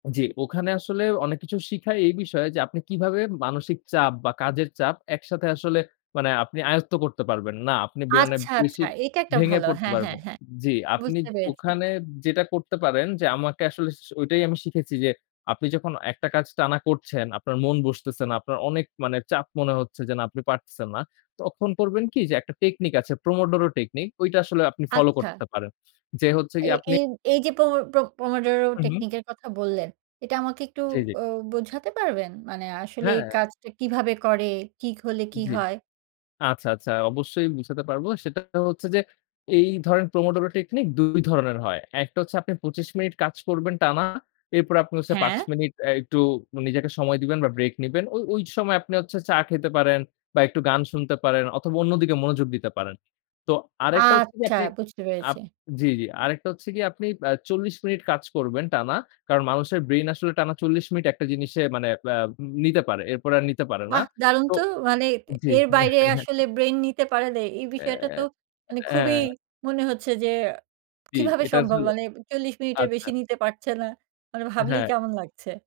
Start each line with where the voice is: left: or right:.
left: জি, ওখানে আসলে অনেক কিছু শিখায় এই বিষয় যে আপনি কিভাবে মানসিক চাপ বা কাজের চাপ একসাথে আসলে মানে আপনি আয়ত্ত করতে পারবেন। না আপনি বেরনে
right: আচ্ছা, আচ্ছা।
left: বেশি
right: এইটা একটা
left: ভেঙে
right: ভালো।
left: পড়তে
right: হ্যাঁ, হ্যাঁ,
left: পারবেন।
right: হ্যাঁ।
left: জি, আপনি
right: বুঝতে পেরেছি।
left: ওখানে যেটা করতে পারেন যে আমাকে আসলে স ঐটাই আমি শিখেছি যে আপনি যখন একটা কাজ টানা করছেন, আপনার মন বসতেছে না, আপনার অনেক মানে চাপ মনে হচ্ছে যে না আপনি পারতেছেন না। তখন করবেন কি যে একটা টেকনিক আছে। Pomodoro Technique ঐটা আসলে আপনি ফলো
right: আচ্ছা।
left: করতে পারেন। যে হচ্ছে
right: এই
left: গিয়ে আপনি
right: এই এই যে প্রম Pomodoro
left: হুম, হুম।
right: Technique এর কথা বললেন, এটা আমাকে একটু
left: জি, জি।
right: অ বোঝাতে পারবেন? মানে আসলে
left: হ্যাঁ।
right: এই কাজটা কিভাবে করে? কি হলে কি
left: জি।
right: হয়?
left: আচ্ছা, আচ্ছা অবশ্যই বুঝাতে পারব। সেটা হচ্ছে যে এই ধরেন Pomodoro Technique ২ ধরনের হয়। একটা হচ্ছে আপনি ২৫ মিনিট কাজ করবেন টানা। এরপরে আপনি হচ্ছে ৫
right: হ্যাঁ।
left: মিনিট এ একটু নিজেকে সময় দিবেন বা ব্রেক নিবেন। ও ওই সময় আপনি হচ্ছে চা খেতে পারেন বা একটু গান শুনতে পারেন অথবা অন্যদিকে মনোযোগ দিতে পারেন। তো আরেকটা হচ্ছে যে
right: আচ্ছা,
left: আপনি
right: বুঝতে
left: আপ
right: পেরেছি।
left: জি, জি আরেকটা হচ্ছে গিয়ে আপনি আ ৪০ মিনিট কাজ করবেন টানা। কারণ মানুষের ব্রেইন আসলে টানা ৪০ মিনিট একটা জিনিসে মানে আ আব নিতে পারে। এরপরে আর নিতে পারে না।
right: বাহ! দারুণ
left: তো
right: তো। মানে
left: জি।
right: এর বাইরে আসলে ব্রেইন নিতে পারে নাই। এই বিষয়টা
left: অ্যা
right: তো মানে খুবই
left: হ্যাঁ।
right: মনে হচ্ছে যে
left: জি,
right: কিভাবে
left: এটা
right: সম্ভব
left: আসলে
right: মানে ৪০ মিনিটের
left: আচ্ছা।
right: বেশি নিতে পারছে না। মানে ভাবলেই
left: হ্যাঁ।
right: কেমন লাগছে।